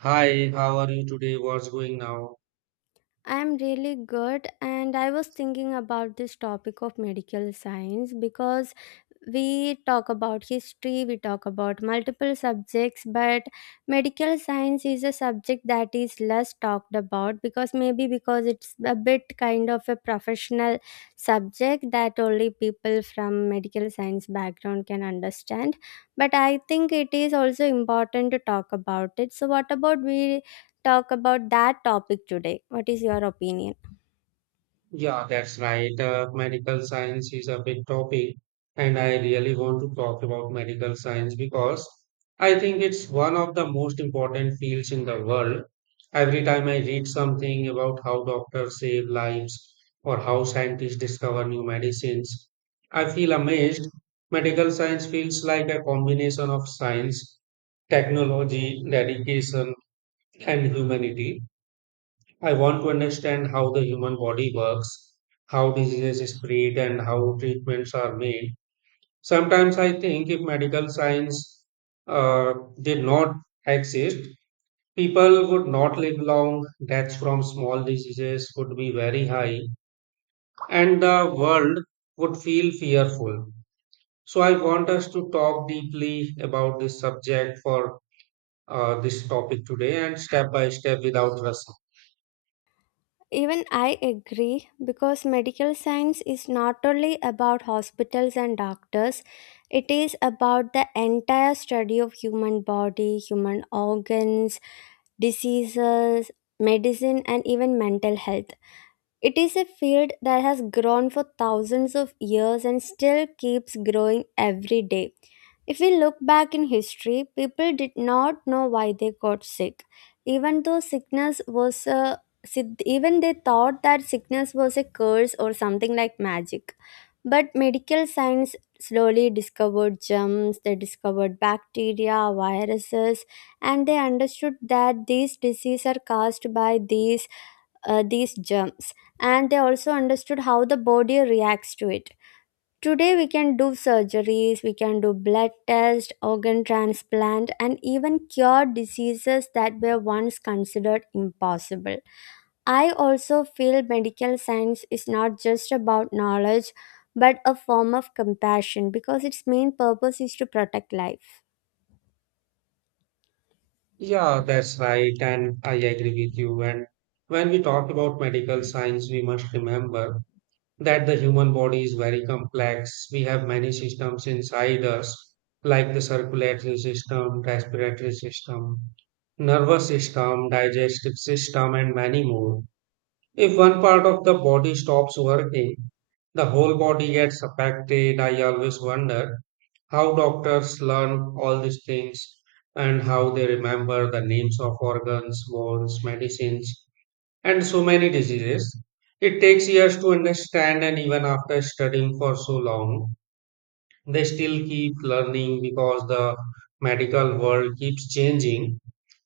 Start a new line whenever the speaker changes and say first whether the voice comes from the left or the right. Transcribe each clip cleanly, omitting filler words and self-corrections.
right: Hi, how are you today? What's going now?
left: I'm really good, and I was thinking about this topic of medical science because we talk about history, we talk about multiple subjects, but medical science is a subject that is less talked about because maybe because it's a bit kind of a professional subject that only people from medical science background can understand. But I think it is also important to talk about it. So, what about we talk about that topic today? What is your opinion?
right: Yeah, that's right. Medical science is a big topic, and I really want to talk about medical science because I think it's one of the most important fields in the world. Every time I read something about how doctors save lives or how scientists discover new medicines, I feel amazed. Medical science feels like a combination of science, technology, dedication, and humanity. I want to understand how the human body works, how diseases spread, and how treatments are made. Sometimes I think if medical science uh, did not exist, people would not live long. Deaths from small diseases would be very high, and the world would feel fearful. So I want us to talk deeply about this subject for this topic today, and step by step without rushing.
left: Even I agree because medical science is not only about hospitals and doctors, it is about the entire study of human body, human organs, diseases, medicine and even mental health. It is a field that has grown for thousands of years and still keeps growing every day. If we look back in history, people did not know why they got sick. Even though sickness was a Even they thought that sickness was a curse or something like magic. But medical science slowly discovered germs, they discovered bacteria, viruses, and they understood that these diseases are caused by these germs, and they also understood how the body reacts to it. Today, we can do surgeries, we can do blood tests, organ transplant, and even cure diseases that were once considered impossible. I also feel medical science is not just about knowledge but a form of compassion because its main purpose is to protect life.
right: Yeah, that's right, and I agree with you. And when we talk about medical science, we must remember that the human body is very complex. We have many systems inside us, like the circulatory system, respiratory system, nervous system, digestive system, and many more. If one part of the body stops working, the whole body gets affected. I always wonder how doctors learn all these things and how they remember the names of organs, bones, medicines, and so many diseases. It takes years to understand, and even after studying for so long, they still keep learning because the medical world keeps changing.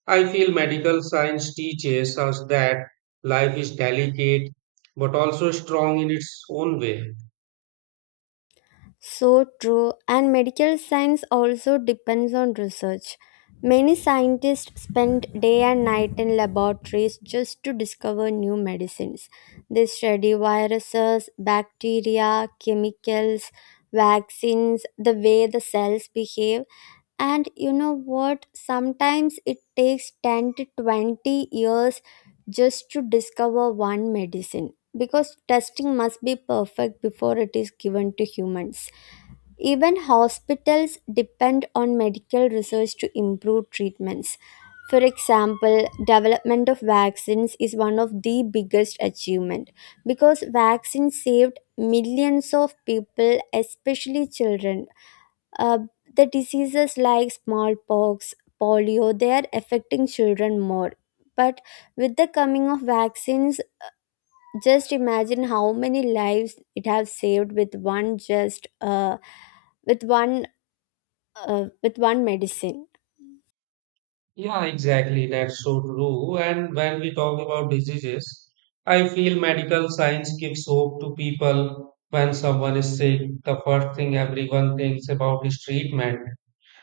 right: I feel medical science teaches us that life is delicate but also strong in its own way.
left: So true, and medical science also depends on research. Many scientists spend day and night in laboratories just to discover new medicines. They study viruses, bacteria, chemicals, vaccines, the way the cells behave. And you know what? Sometimes it takes 10 to 20 years just to discover one medicine because testing must be perfect before it is given to humans. Even hospitals depend on medical research to improve treatments. For example, development of vaccines is one of the biggest achievement because vaccines saved millions of people, especially children. Uh, the diseases like smallpox, polio, they are affecting children more. But with the coming of vaccines, just imagine how many lives it has saved with one just with one with one medicine.
right: Yeah, exactly. That's so true. And when we talk about diseases, I feel medical science gives hope to people when someone is sick. The first thing everyone thinks about is treatment,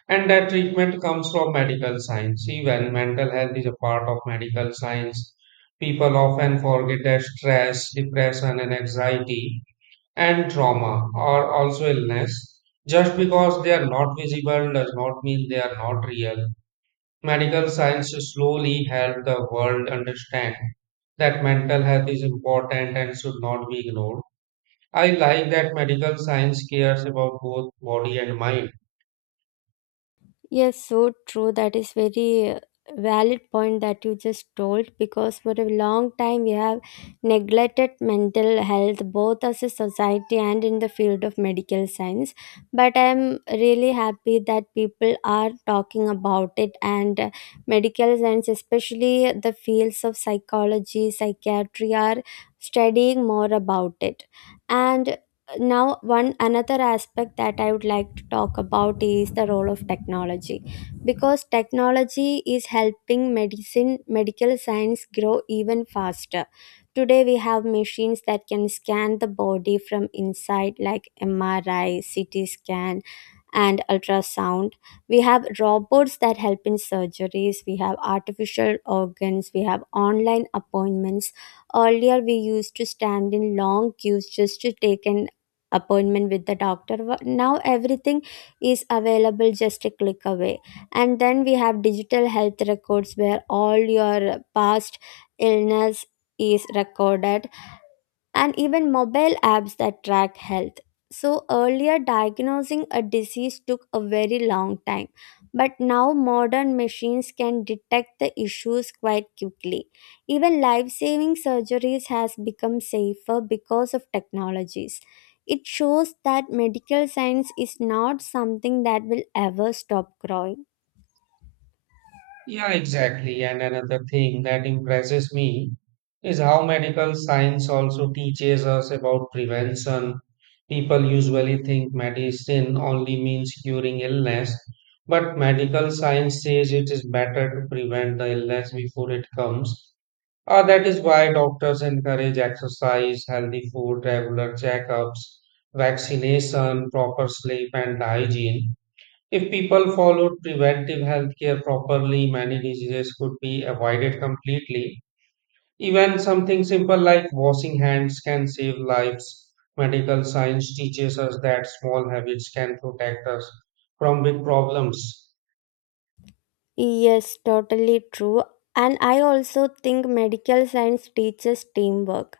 right: and that treatment comes from medical science. Even mental health is a part of medical science. People often forget that stress, depression, and anxiety and trauma are also illness. Just because they are not visible does not mean they are not real. Medical science slowly helped the world understand that mental health is important and should not be ignored. I like that medical science cares about both body and mind.
left: Yes, so true. That is very valid point that you just told because for a long time we have neglected mental health both as a society and in the field of medical science. But I'm really happy that people are talking about it, and medical science, especially the fields of psychology, psychiatry, are studying more about it. And now one another aspect that I would like to talk about is the role of technology, because technology is helping medicine medical science grow even faster. Today we have machines that can scan the body from inside, like MRI, CT scan, and ultrasound. We have robots that help in surgeries. We have artificial organs. We have online appointments. Earlier, we used to stand in long queues just to take an appointment with the doctor. Now, everything is available just a click away. And then we have digital health records where all your past illness is recorded, and even mobile apps that track health. So, earlier diagnosing a disease took a very long time, but now modern machines can detect the issues quite quickly. Even life-saving surgeries has become safer because of technologies. It shows that medical science is not something that will ever stop growing.
right: Yeah, exactly. And another thing that impresses me is how medical science also teaches us about prevention. People usually think medicine only means curing illness, but medical science says it is better to prevent the illness before it comes. That is why doctors encourage exercise, healthy food, regular checkups, vaccination, proper sleep, and hygiene. If people followed preventive healthcare properly, many diseases could be avoided completely. Even something simple like washing hands can save lives. Medical science teaches us that small habits can protect us from big problems.
left: Yes, totally true. And I also think medical science teaches teamwork.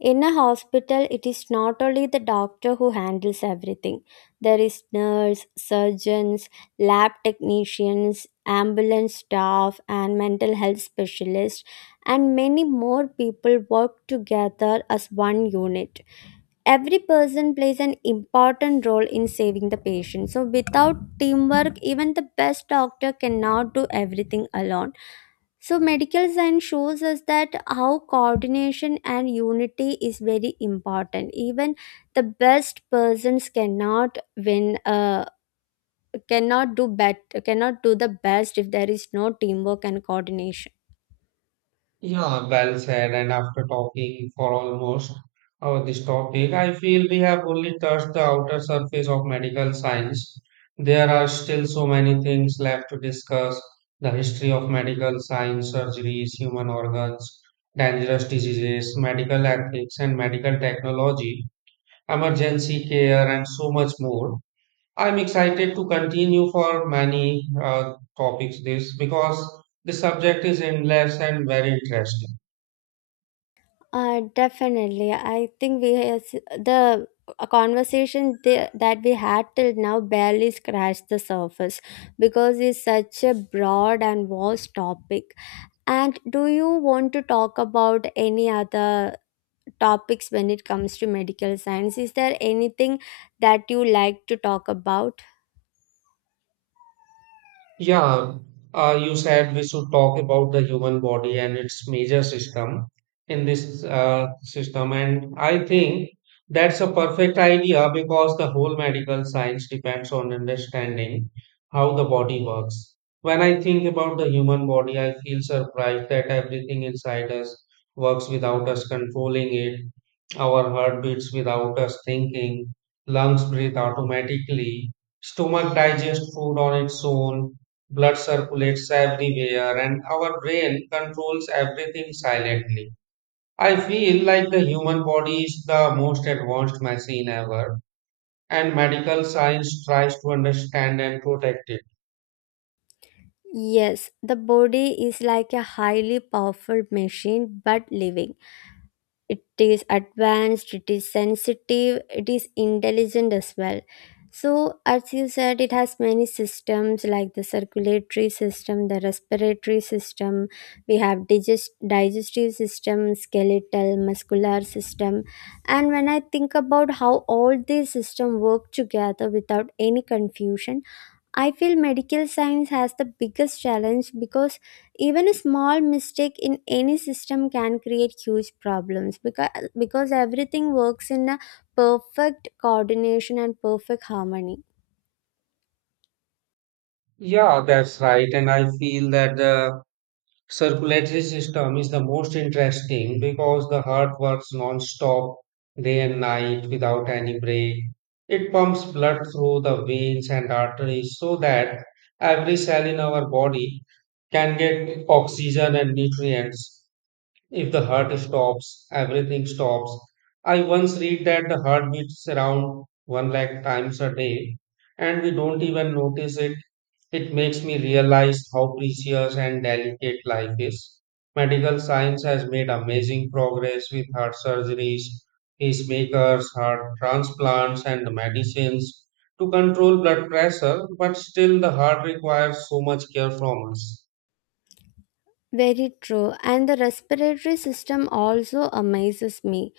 left: In a hospital, it is not only the doctor who handles everything. There is nurse, surgeons, lab technicians, ambulance staff and mental health specialists, and many more people work together as one unit. Every person plays an important role in saving the patient. So without teamwork, even the best doctor cannot do everything alone. So, medical science shows us that how coordination and unity is very important. Even the best persons cannot win, cannot do bet, cannot do the best if there is no teamwork and coordination.
right: Yeah, well said. And after talking for almost this topic, I feel we have only touched the outer surface of medical science. There are still so many things left to discuss the history of medical science, surgeries, human organs, dangerous diseases, medical ethics, and medical technology, emergency care, and so much more. I'm excited to continue for many topics this because the subject is endless and very interesting.
left: Definitely, I think we has, the a conversation that we had till now barely scratched the surface because it's such a broad and vast topic. And do you want to talk about any other topics when it comes to medical science? Is there anything that you like to talk about?
right: Yeah, you said we should talk about the human body and its major system in this system, and I think that's a perfect idea because the whole medical science depends on understanding how the body works. When I think about the human body, I feel surprised that everything inside us works without us controlling it. Our heart beats without us thinking, lungs breathe automatically, stomach digests food on its own, blood circulates everywhere, and our brain controls everything silently. I feel like the human body is the most advanced machine ever, and medical science tries to understand and protect it.
left: Yes, the body is like a highly powerful machine but living. It is advanced, it is sensitive, it is intelligent as well. So as you said, it has many systems like the circulatory system, the respiratory system. We have digestive system, skeletal muscular system. And when I think about how all these systems work together without any confusion, I feel medical science has the biggest challenge because even a small mistake in any system can create huge problems, because everything works in a perfect coordination and perfect harmony.
right: Yeah, that's right. And I feel that the circulatory system is the most interesting because the heart works non-stop day and night without any break. It pumps blood through the veins and arteries so that every cell in our body can get oxygen and nutrients. If the heart stops, everything stops. I once read that the heart beats around one lakh times a day and we don't even notice it. It makes me realize how precious and delicate life is. Medical science has made amazing progress with heart surgeries, pacemakers, heart transplants, and medicines to control blood pressure, but still the heart requires so much care from us.
left: Very true. And the respiratory system also amazes me.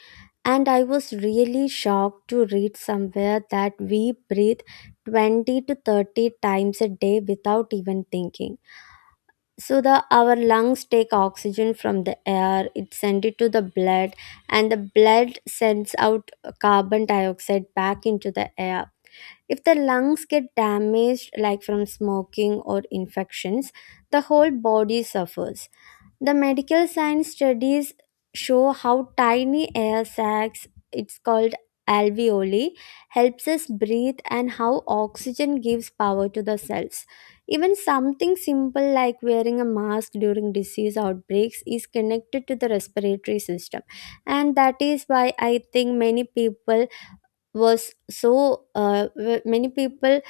left: And I was really shocked to read somewhere that we breathe 20 to 30 times a day without even thinking. So the our lungs take oxygen from the air, it send it to the blood, and the blood sends out carbon dioxide back into the air. If the lungs get damaged like from smoking or infections, the whole body suffers. The medical science studies show how tiny air sacs, it's called alveoli, helps us breathe and how oxygen gives power to the cells. Even something simple like wearing a mask during disease outbreaks is connected to the respiratory system. And that is why I think many people was so w- many people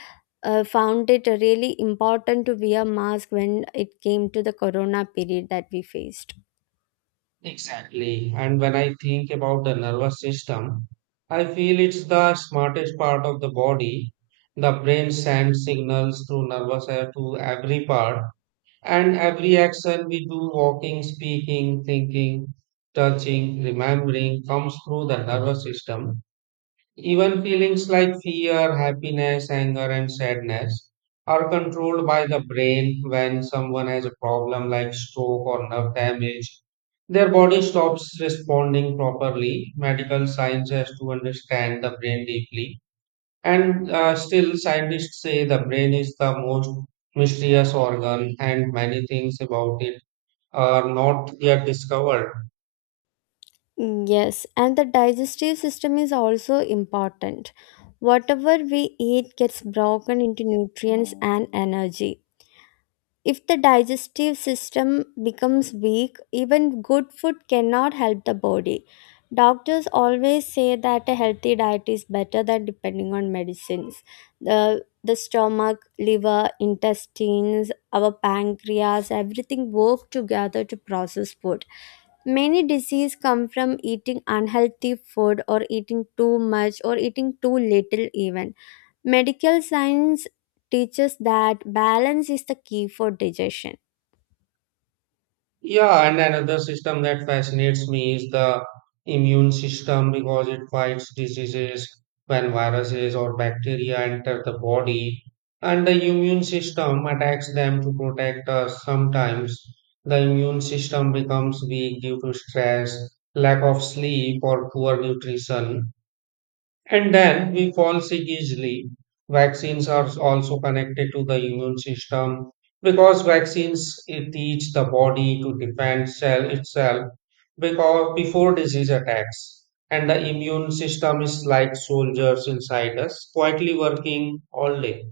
left: found it really important to wear mask when it came to the corona period that we faced.
right: Exactly. And when I think about the nervous system, I feel it's the smartest part of the body. The brain sends signals through nervous air to every part. And every action we do, walking, speaking, thinking, touching, remembering, comes through the nervous system. Even feelings like fear, happiness, anger, and sadness are controlled by the brain. When someone has a problem like stroke or nerve damage, their body stops responding properly. Medical science has to understand the brain deeply, and still, scientists say the brain is the most mysterious organ, and many things about it are not yet discovered.
left: Mm, yes, and the digestive system is also important. Whatever we eat gets broken into nutrients and energy. If the digestive system becomes weak, even good food cannot help the body. Doctors always say that a healthy diet is better than depending on medicines. The stomach, liver, intestines, our pancreas, everything work together to process food. Many diseases come from eating unhealthy food or eating too much or eating too little even. Medical science teaches that balance is the key for digestion.
right: Yeah, and another system that fascinates me is the immune system because it fights diseases when viruses or bacteria enter the body, and the immune system attacks them to protect us. Sometimes the immune system becomes weak due to stress, lack of sleep, or poor nutrition, and then we fall sick easily. Vaccines are also connected to the immune system because vaccines it teach the body to defend cell itself because before disease attacks. And the immune system is like soldiers inside us, quietly working all day.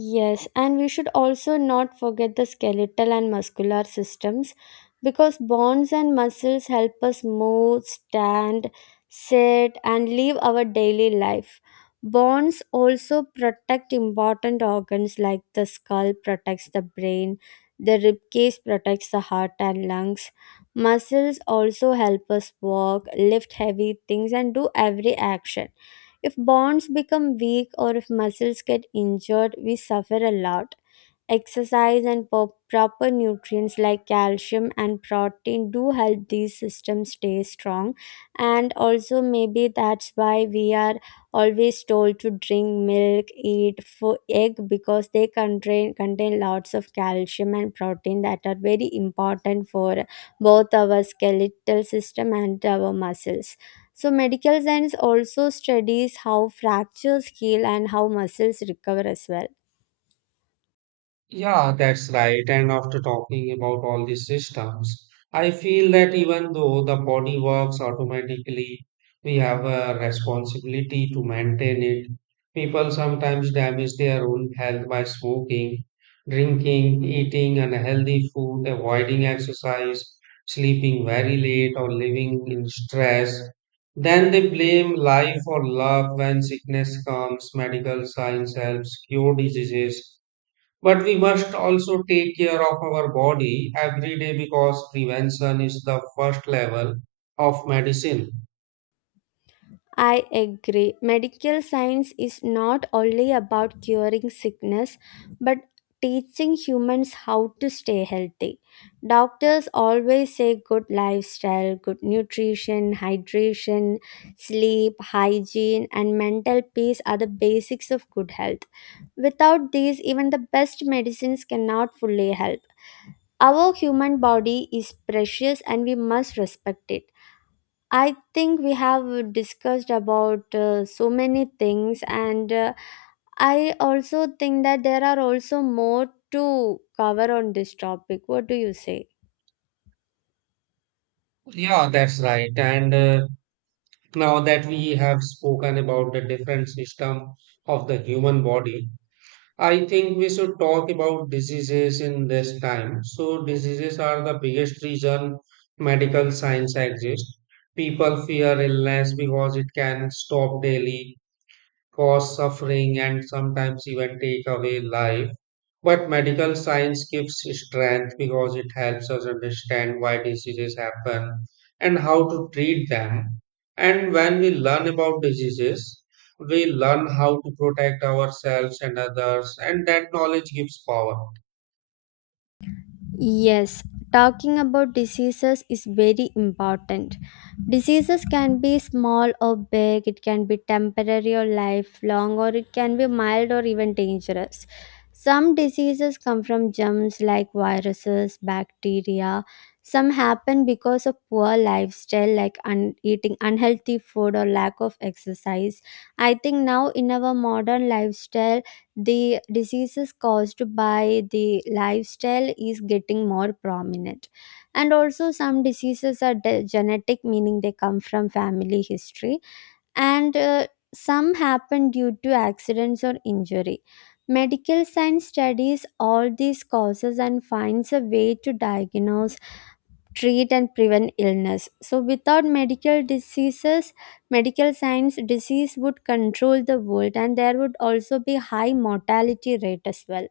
left: Yes, and we should also not forget the skeletal and muscular systems because bones and muscles help us move, stand, sit, and live our daily life. Bones also protect important organs, like the skull protects the brain, the rib cage protects the heart and lungs. Muscles also help us walk, lift heavy things, and do every action. If bonds become weak or if muscles get injured, we suffer a lot. Exercise and proper nutrients like calcium and protein do help these systems stay strong. And also, maybe that's why we are always told to drink milk, eat for egg, because they contain lots of calcium and protein that are very important for both our skeletal system and our muscles. So, medical science also studies how fractures heal and how muscles recover as well.
right: Yeah, that's right. And after talking about all these systems, I feel that even though the body works automatically, we have a responsibility to maintain it. People sometimes damage their own health by smoking, drinking, eating unhealthy food, avoiding exercise, sleeping very late, or living in stress. Then they blame life or luck when sickness comes, medical science helps cure diseases but we must also take care of our body every day because prevention is the first level of medicine.
left: I agree. Medical science is not only about curing sickness but teaching humans how to stay healthy. Doctors always say good lifestyle, good nutrition, hydration, sleep, hygiene, and mental peace are the basics of good health. Without these, even the best medicines cannot fully help. Our human body is precious and we must respect it. I think we have discussed about so many things, and I also think that there are also more to cover on this topic. What do you say?
right: Yeah, that's right. And now that we have spoken about the different system of the human body, I think we should talk about diseases in this time. So diseases are the biggest reason medical science exists. People fear illness because it can stop daily, cause suffering, and sometimes even take away life. But medical science gives strength because it helps us understand why diseases happen and how to treat them. And when we learn about diseases, we learn how to protect ourselves and others, and that knowledge gives power.
left: Yes, talking about diseases is very important. Diseases can be small or big, it can be temporary or lifelong, or it can be mild or even dangerous. Some diseases come from germs like viruses, bacteria. Some happen because of poor lifestyle, like eating unhealthy food or lack of exercise. I think now in our modern lifestyle, the diseases caused by the lifestyle is getting more prominent. And also some diseases are genetic, meaning they come from family history, and some happen due to accidents or injury. Medical science studies all these causes and finds a way to diagnose, treat and prevent illness. So, without medical science, disease would control the world, and there would also be high mortality rate as well.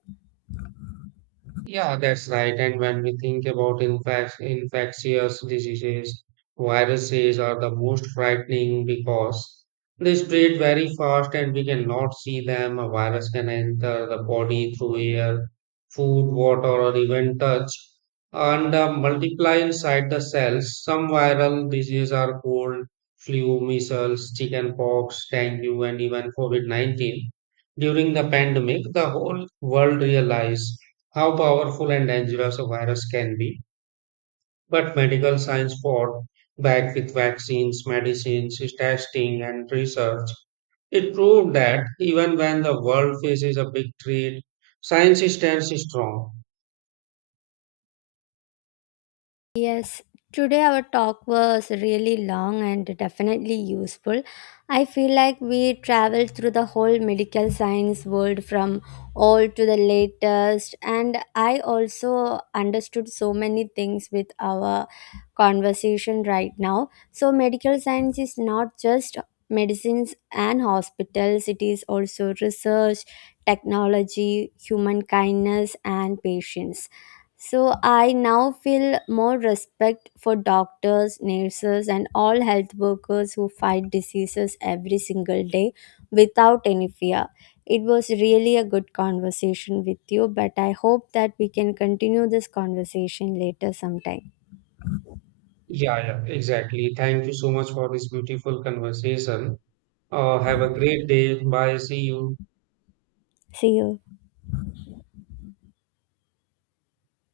right: Yeah, that's right. And when we think about infectious diseases, viruses are the most frightening because they spread very fast and we cannot see them. A virus can enter the body through air, food, water, or even touch, and multiply inside the cells. Some viral diseases are cold, flu, measles, chickenpox, dengue, and even COVID-19. During the pandemic, the whole world realized how powerful and dangerous a virus can be. But medical science fought back with vaccines, medicines, testing, and research. It proved that even when the world faces a big threat, science stands strong.
left: Yes, today our talk was really long and definitely useful. I feel like we traveled through the whole medical science world from old to the latest, and I also understood so many things with our conversation right now. So, medical science is not just medicines and hospitals, it is also research, technology, human kindness, and patience. So I now feel more respect for doctors, nurses, and all health workers who fight diseases every single day without any fear. It was really a good conversation with you, but I hope that we can continue this conversation later sometime.
right: Yeah, yeah, exactly. Thank you so much for this beautiful conversation. Have a great day. Bye. See you.
left: See you.